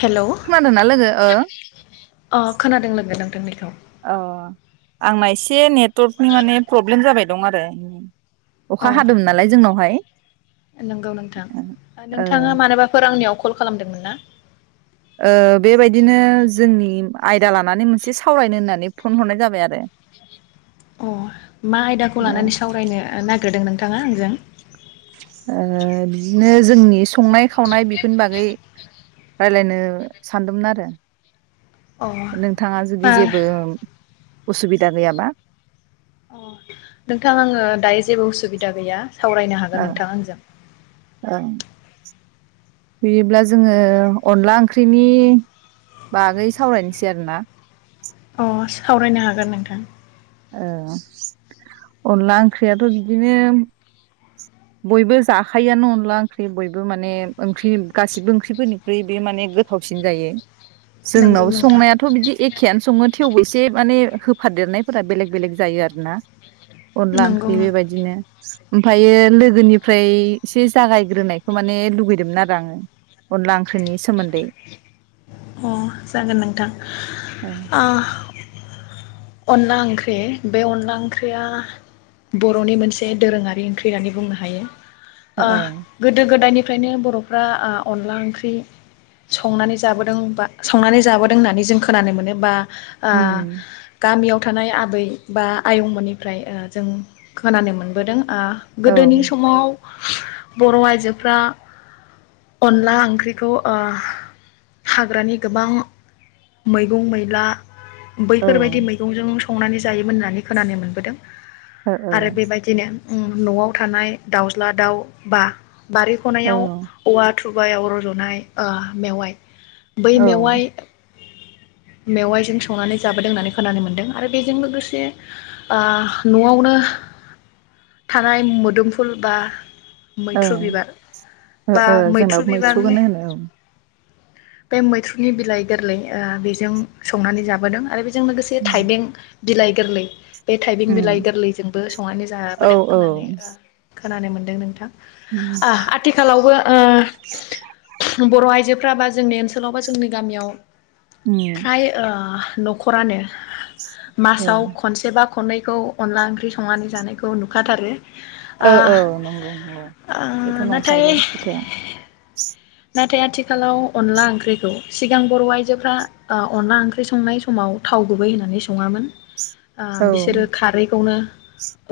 Hello खोनादोंना लोगो ओ अ खोनादों लोगो नोंथां बेखौ अ आंना एसे नेटवर्कनि माने प्रब्लेम जाबाय दं आरो अखा हादोंमोन नालाय जोंनावहाय अ नंगौ नोंथां ओ नोंथाङा मानोबाफोर आंनियाव कल खालामदोंमोन ना? ओ बेबायदिनो जोंनि आयदा लानानै मोनसे सावरायनो होननानै फन हरनाय जाबाय आरो अ मा आयदाखौ ओ लानानै सावरायनो नागिरदों नों थाङा आंजों ओ बिदिनो जोंनि संनाय खावनाय बेफोरनि बागै राज्लायनो सानदोंमोन आरो अ नोंथाङा जुदि आ जेबो असुबिदा गैयाबा अ नोंथां आङो दायो जेबो उसुबिदा गैया सावरायनो हागोन नोंथां आंजों ओं बिदिब्ला जोङो अनला ओंख्रिनि बागै सावरायनोसै आरोना अ सावरायनो हागोन नोंथां ओ अनला ओंख्रियाथ' बिदिनो बयबो जाखायोयानो अनदला ओंख्रि बयबो माने ओंख्रि गासिबो ओंख्रिफोरनिख्रुइ बे माने गोथावसिन जायो नंगौ जोंनाव नोंथां संनायाथ' बिदि एखेयानो सङो थेवबो एसे माने होफादेरनायफोरा बेलेग बेलेग जायो आरो ना अनला नंगौ ओंख्रि नोंथां बेबायदिनो ओमफायो लोगोनिफ्राय एसे जागायग्रोनायखौ माने लुगैदोंमोन आरो आङो अनला ओंख्रिनि सोमोन्दै अ जागोन नोंथां ओ ओह अनला ओंख्रि बे अनला ओंख्रिया बर'नि मोनसे दोरोङारि ओंख्रि होननानै बुंनो हायो। ओह ओ गोदो गोदायनि निफ्रायनो बर'फ्रा अनला ओंख्रि संनानै जाबोदों बा संनानै जाबोदों होननानै जों खोनानो मोनो बा आ उम गामियाव थानाय आबै बा आयंमोननिफ्राय ओ जों खोनानो मोनबोदों आह गोदोनि समाव बर' आइजोफ्रा अनला ओंख्रिखौ ओह हाग्रानि गोबां मैगं मैला बैफोरबायदि मै जों संनानै जायोमोन होननानै खोनानो मोनबोदों औ आरो बेबायदिनो उम न'आव थानाय दाउज्ला दाउ बा बारि ओ खनायाव औवा थुबाय अ रज'नाय ओ मेवाइ बै ओ औ मेवाइ मेवाइजों संनानै जाबोदों होननानै खोनानो मोन्दों आरो बेजों लोगोसे ओ न'आवनो थानाय मोदोमफुल बा औ मैथ्रु बिबार बा मैथ्रु जोंनाबो बिबारनि मैथ्रुखौनो होनो औ बे मैथ्रुनि बिलाइ गोरलै ओ बे जों संनानै जाबोदों आरो बेनि जों लोगोसे उम थाइबें बिलाइ गोरलै बे थाइबं बिलाइ उम गोरलैजोंबो संनानै औ जाबोदों औ होननानै। खोनानो मोन्दों नोंथां उम ओ आथिखालावबो ओ बर' आइजो कुख्राबा जोंनि ओनसोलाव बा जोंनि गामियाव उम थाय ओ न'खरानो मासाव खनसेबा खननैखौ अनला ओंख्रि संनानै जानायखौ नुखाथारो औ ओ औ नंगौ नंगौ ओ बेथ' नाथाय नंथारगोन खोथाया नाथाय आथिखालाव अनला ओंख्रिखौ सिगां बर' आइजोफ्रा अनला ओंख्रि संनाय समाव थाव गुबै होननानै सङामोन। औ बिसोरो खारैखौनो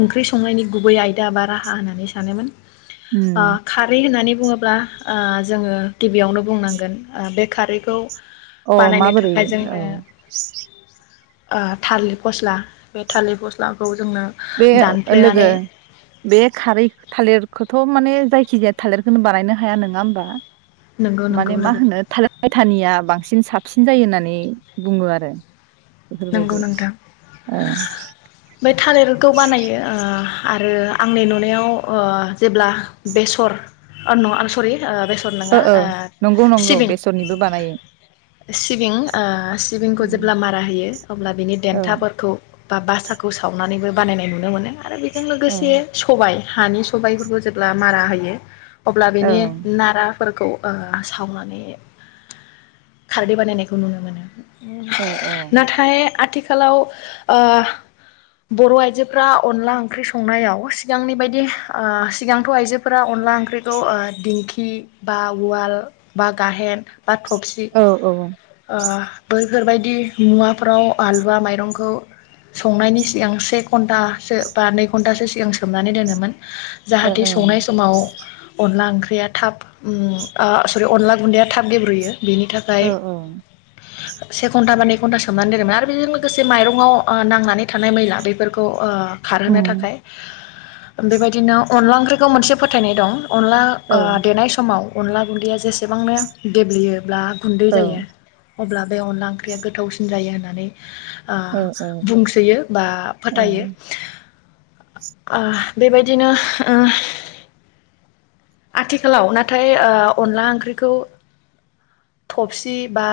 ओंख्रि संनायनि गुबै आयदा बा राहा होननानै सानोमोन ओ उम खारै होननानै बुङोब्ला ओ जोङो गिबियावनो बुंनांगोन बे खारैखौ अ बानायनो माबोरै थाखाय औ जोंनो ओ थालिर फस्ला बे थालिर फस्लाखौ जोंनो बे लोगो दानफ्लेनानै बे खारै थालिरखौथ' माने जाय खिजाया थालिरखौनो बानायनो हाया नङा होमबा? नंगौ नंगौ माने मा लोगो होनो थाय थानिया बांसिन बांसिन साबसिन जायो होननानै बुङो आरो नंगौ बेफोरबायदि नोंथां औ ओमफ्राय थालिर खौ बानायो आरो आंनि नुनायाव ओ जेब्ला बेसर ओ नङा अ सरि ओ बेसर नङा ओ ओ नंगौ नंगौ सिबिं बेसरनिबो बानायो सिबिं ओ सिबिंखौ जेब्ला मारा होयो ब्ला बिनि औ देन्थाफोरखौ बा बासाखौ सावनानैबो बानायनाय नुनो मोनो आरो बे जों औ लोगोसे सबाय हानि सबायफोरखौ जेब्ला मारा होयो अब्ला बेनि नारा फोरखौ ओ सावनानै खारदै बानायनायखौ नुनो मोनो अ औ ने आथिखालाव ओ बर'आइजोफ्रा अनला ओंख्रि संनायाव सिगांनि बायदि ओ सिगांथ' आइजोफोरा अनला ओंख्रिखौ ओ दिंखि बा उवाल बा गाहेन बा थबसि औ ओ ओ ओ बो फोरबायदि मुवा फ्राव आलुवा माइरंखौ संनायनि सिगां से घन्टासो बा नै घन्टासो सिगां सोमनानै दोनोमोन। जाहाथे संनाय समाव अनला ओंख्रि या थाब उम आ सरि अनला गुन्दैया थाब गेब्रुयो। बिनि थाखाय औ से घन्टा बा नै घन्टासो सोमनानै दोनोमोन आरो बेजों लोगोसे माइरंआव ओ नांनानै थानाय मैला बैफोरखौ ओ खारहोनो उम थाखाय बेबायदिनो अनला ओंख्रिखौ मोनसे फोथायनाय दं अनला औ ओ देनाय समाव अनला गुन्दैया जेसेबांनो गेब्लेयो ब्ला गुैन्दै जायो अब्ला बे अनला ओंख्रिया गोथावसि जायो होननानै ओ औ बुंसोयो बा ओं फोथायो ओह बेबायदिनो ओ आथिखालाव नाथाय ओ अनला ओंख्रिखौ थबसि बा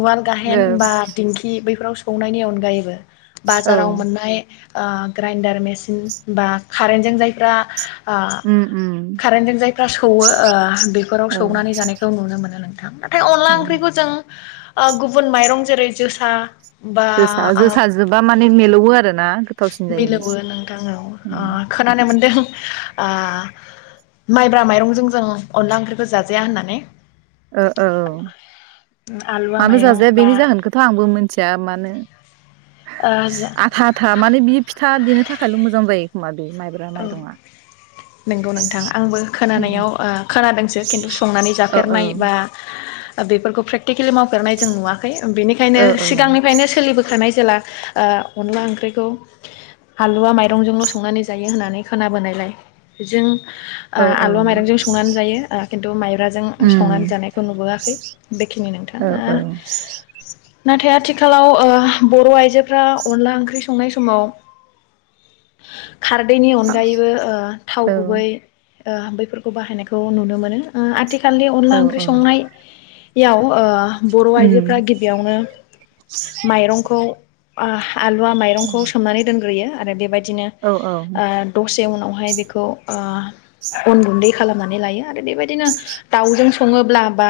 उवाल गाहेन औ बा दिंखि बै फोराव सौनायनि अनगायैबो औ बाजाराव मोननाय ओ ग्राइन्डार मेसिन बा कारेन्जों जायफ्रा ओ उम उम कारेन्टजों जायफ्रा सौवो ओ बेफोराव औ सौनानै जानायखौ नुनो मोनो नों [unintelligible] फ्राय अनला औ ओंख्रिखौ जों ओ गुबुन माइरं जेरै जोसा बा जोसा ओ जोसाजोबा माने मिलौवो आरोना गोथावसिन जायो मिलौवो आ माइब्रा माइरंजों जों अनला ओंख्रिखौ जाजाया होननानै ओ ओ औ आलुवा मानो माइरं जाजाया बा बेनि जाहोनखौथ' आंबो मिथिया मानो ओ जा आथा आथा माने बियो फिथा देनो थाखायल' मोजां जायो [unintelligible] औ माइरङा नंगौ नोंथां आंबो खोनानायाव खोनादों सो खिन्थु संनानै औ जाफेरनाय बा बेफोरखौ प्रेक प्रेक्टिकेलि मावफेरनाय जों नुवाखै बेनिखायनो औ सिगांनिफ्रायनो सोलिबोखानाय जेला ओ अनला ओंख्रिखौ आलुवा माइरंजोंल संनानै जा जायो होननानै खोनाबोनायलाय जों आ औ औ आलुवा माइरंजों संनानै जायो खिन्थु माइबाजों संनानै उम जानायखौ नुबोआखै बेखिनि औ नोंथाङा औ नाथाय आथिखालाव ओ बर' आइजोफ्रा अनला ओंख्रि संनाय समाव खारदैनि अनगायैबो ओ थाव गुबै ओ बैफोरखौ बाहायनायखौ नुनो मोनो ओ आथिखाल आथि खालि औ अनला ओंख्रि औ संनायाव ओ बर' आइजोफ्रा उम गिबियावनो माइरंखौ अ आलुवा माइरंखौ सोमनानै दोनग्रोयो आरो बेबायदिनो ओ औ दसे उनावहाय बेखौ ओ अन गुन्दै खालामनानै लायो आरो बेबायदिनो दाउजों सङोब्ला बा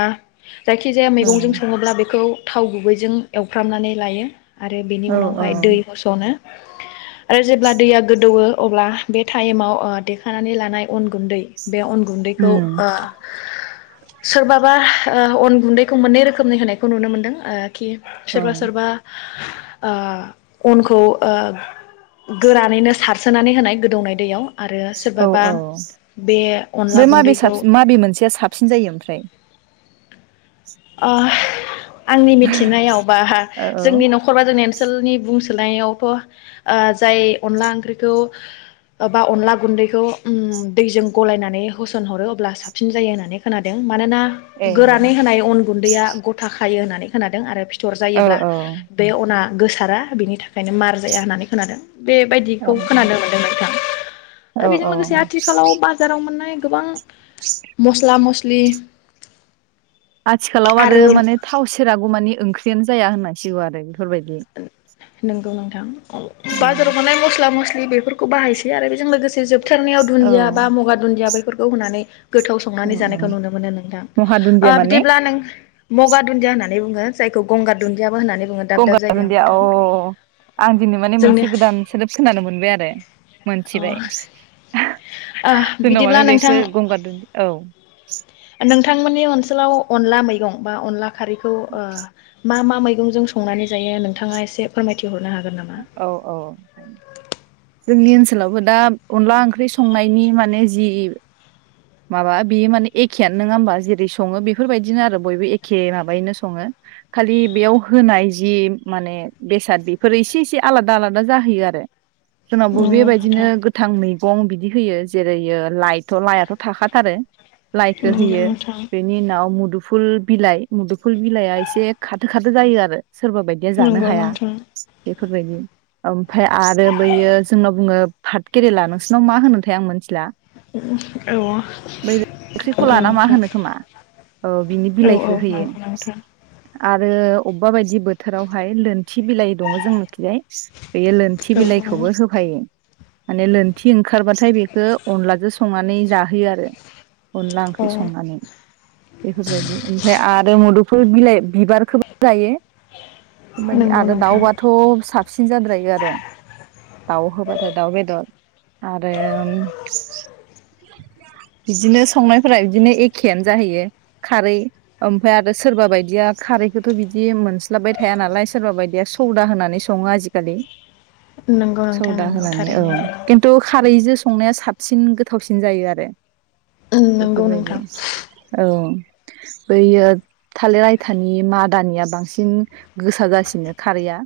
जायखिजाया मैगंजों सङोब्ला बेखौ थाव गुबैजों एवफ्रामनानै लायो आरो बेनि औ औ उनावहाय दै होस'नो आरो जेब्ला दैया गोदौवो अब्ला बे टाइमाव अ देखानानै लानाय अन गुन्दै बे अन गुन्दैखौ उम ओ सोरबाबा अन गुन्दैखौ मोननै रोखोमनि होनायखौ नुनो मोनदों कि औ सोरबा सोरबा ओ अनखौ ओ गोरानैनो सारसोनानै होनाय गोदौनाय दैयाव आरो औ सोरबाबा औ बे अनला ब माबे गुन्दैखौ साबसि माबे मोनसेया साबसिन जायो ओमफ्राय [inaudible] आंनि मिथिनायाव बाहा औ जोंनि न'खर बा जोंनि ओनसोलनि बुंसो सोलनायावथ' जाय अनला ओंख्रिखौ बा अनला गुन्दैखौ उम दैजों गलायनानै होसन हरो अब्ला साबसिन जायो होननानै खोनादों मानोना ए गोरानै होनाय अन गैया गथा खायो होननानै खोनादों आरो फि फिथर औ जायोब्ला बे अना गोसारा बिनि थाखायनो मार जाया होननानै खोनादों औ बेबायदिखौ खोनानो मोन्दों नोंथां आरो बेजों औ लोगोसे औ आथिखालाव बाजाराव मोननाय गोबां मस्ला मसलि नि आथिखालाव आरो माने थाव सेरागौ मानि ओंख्रि नो जाया होनांसिगौ आरो फोरबायदि नंगौ नोंथां ओ बाजाराव मोननाय मसला मसलि बेफोरखौ बाहायसै आरो बेजों लोगोसे जे जोबथारनायाव औ दुन्दिया बा मगा दुन्दिया बेफोरखौ होननानै गोथाव संनानै औ जानायखौ नुनो मोनो नोंथां महा दुन्दिया ओ माने बिदिब्ला नों मगा दुन्दिया होननानै होननानै बुङो जायखौ गंगार दुन्दियाबो होननानै बुङो दाब दाब गंगार जायगायाव दुनदिया अ नोंथां आं दिनै माने जोंनि मोनसे गोदान सोदोब खोनानो मोनबाय आरो अ मोनथिबाय ओ जोंनाव बिदिब्ला माने बेसो नोंथां गंगार दुन्दिया औ नोंथांमोननि ओनसोल लाव अनला मैगं बा अनला खारैखौ ओ मा मा मै मैगंजों संनानै जायो नोंथाङा एसे फोरमायथिहर औ औ जोंनि ओनसोलावबो दा अनला ओंख्रि संनायनि माने जि माबा बियो माने एखेयानो नङा होमबा जेरै सङो बेफोरबायदिनो आरो बयबो एखे माबायैनो सङो खालि बेयाव होनाय जि माने बेसाद बेफोरो एसे एसे आलादा आलादा जाहैयो आरो जोंनावबो नंगौ बेबायदिनो नोंथां गोथांयै गं बिदि होयो जेरैयो लाइट थ' लायाथ' खाथारो लाइखौ नंगौ होयो नोंथां बेनि उनाव मु मुदुफुल बिलाइ मुदुफुल बिलाइआ एसे खाथो खाथो जायो आरो सोरबा बायदिया जानो नंगौ हाया नोंथां बे बेफोरबायदि ओमफ्राय आरो बैयो जोंनाव बुङो पाट केरेला नोंसोरनाव मा होनोथाय आं मिथिला। औ बै ओंख्रिखौ नंगौ लाना मा नोंथां होनो खोमा औ बिनि औ औ बिलाइखौ होयो। नंगौ नोंथां आरो अबेबा बायदि बोथोरावहाय लोन थि बिलाइ दङ जोंनोखजाय बेयो लोनथि औ बिलाइखौबो होफायो माने लोनथि ओं खारबाथाय बेखो अनलाजो स संनानै जा हैयो आरो अनला औ ओंख्रि संनानै बेफोरबायदि ओमफ्राय आरो मुदु बे बिलाइ बिबारखौबो जायो। उनालि नंगौ आरो नोंथां दाउबाथ' साबसिन जाद्रायो आरो दाउ होबा फाय दाउ बेदर आरो उम बिदिनो संनायफोरा बिदिनो एखेयानो जाहैयो खारै ओमफ्राय आरो सोरबा बायदिया खारैखौथ' बिदि मोनस्लाबबाय थाया नालाय सोरबा बायदिया सौदा होनानै सङो आजिखालि नंगौ नोंथां सौदा नंगौ होनानै औ थारैनो खिन्थु खारैजों संनाया साबसिन गोथावसिन जायो आरो। रो नंगौ नंगौ बेफोरबायदि नोंथां औ बैयो थालिर आयथानि मादानिया बांसिन गोसा जासिनो खारैया।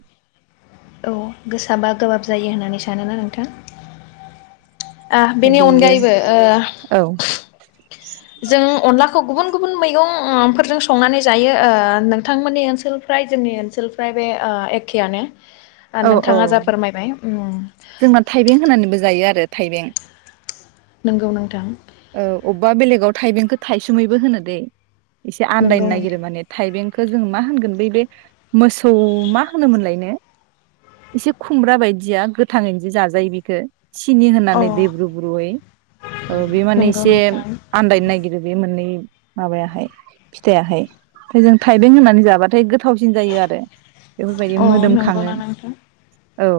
औ गोसाबा गोबाब जायो होननानै सानो ना नोंथां? बेनि बेयो अनगायैबो औ जों अनलाखौ गुबुन गुबुन मैगं फोरफोरजों संनानै जायो ओ नोंथांमोननि ओनसोलफ्राय जोंनि ओनसोलफ्राय बे एखेआनो औ औ उम जोंना थाइबें होनानैबो जायो आरो थाइबें नंगौ नोंथां औ अबेबा बेलेगाव थाइबेंखौ थाइसुमैबो होनो दैे एसे आनदायनो नंगौ नागिरो नोंथां माने थाइबें खो जोंङो मा होनगोन बै बे मोसौ मा होनोमोनलायनो? एसे खुमब्रा बायदिया गोथाङैनो जे जाजायो बेखो। सिनि अ होनानै दै ब्रुब्रुयै माने नंगौ एसे नोंथां आन्दायनो नागिरो बे माबा याहाय फिथाइयाहाय ओमफ्राय जों थाइबें होनानै जाबाथाय गोथावसिन जायो आरो बेफोरबायदि अ मोदोमखाङो नंगौना नोंथां औ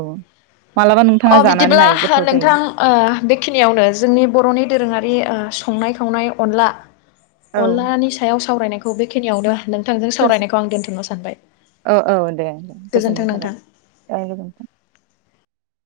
मालाबा अ नोंथाङा जानानै बिदिब्ला नाय ओ गोथाव जायो नोंथां ओ बेखिनियावनो जोंनि बर'नि दोरोङारि ओ संनाय खावनाय अनला औ अनलानि सायाव सा सावरायनायखौ बेखिनियावनो नोंथांजों सावरायनायखौ [unintelligible] आं दोन्थ'नो सानबाय औ औ दे दे गोजोननाय गोजोन्थों थाबाय नोंथां दे गोजोनथों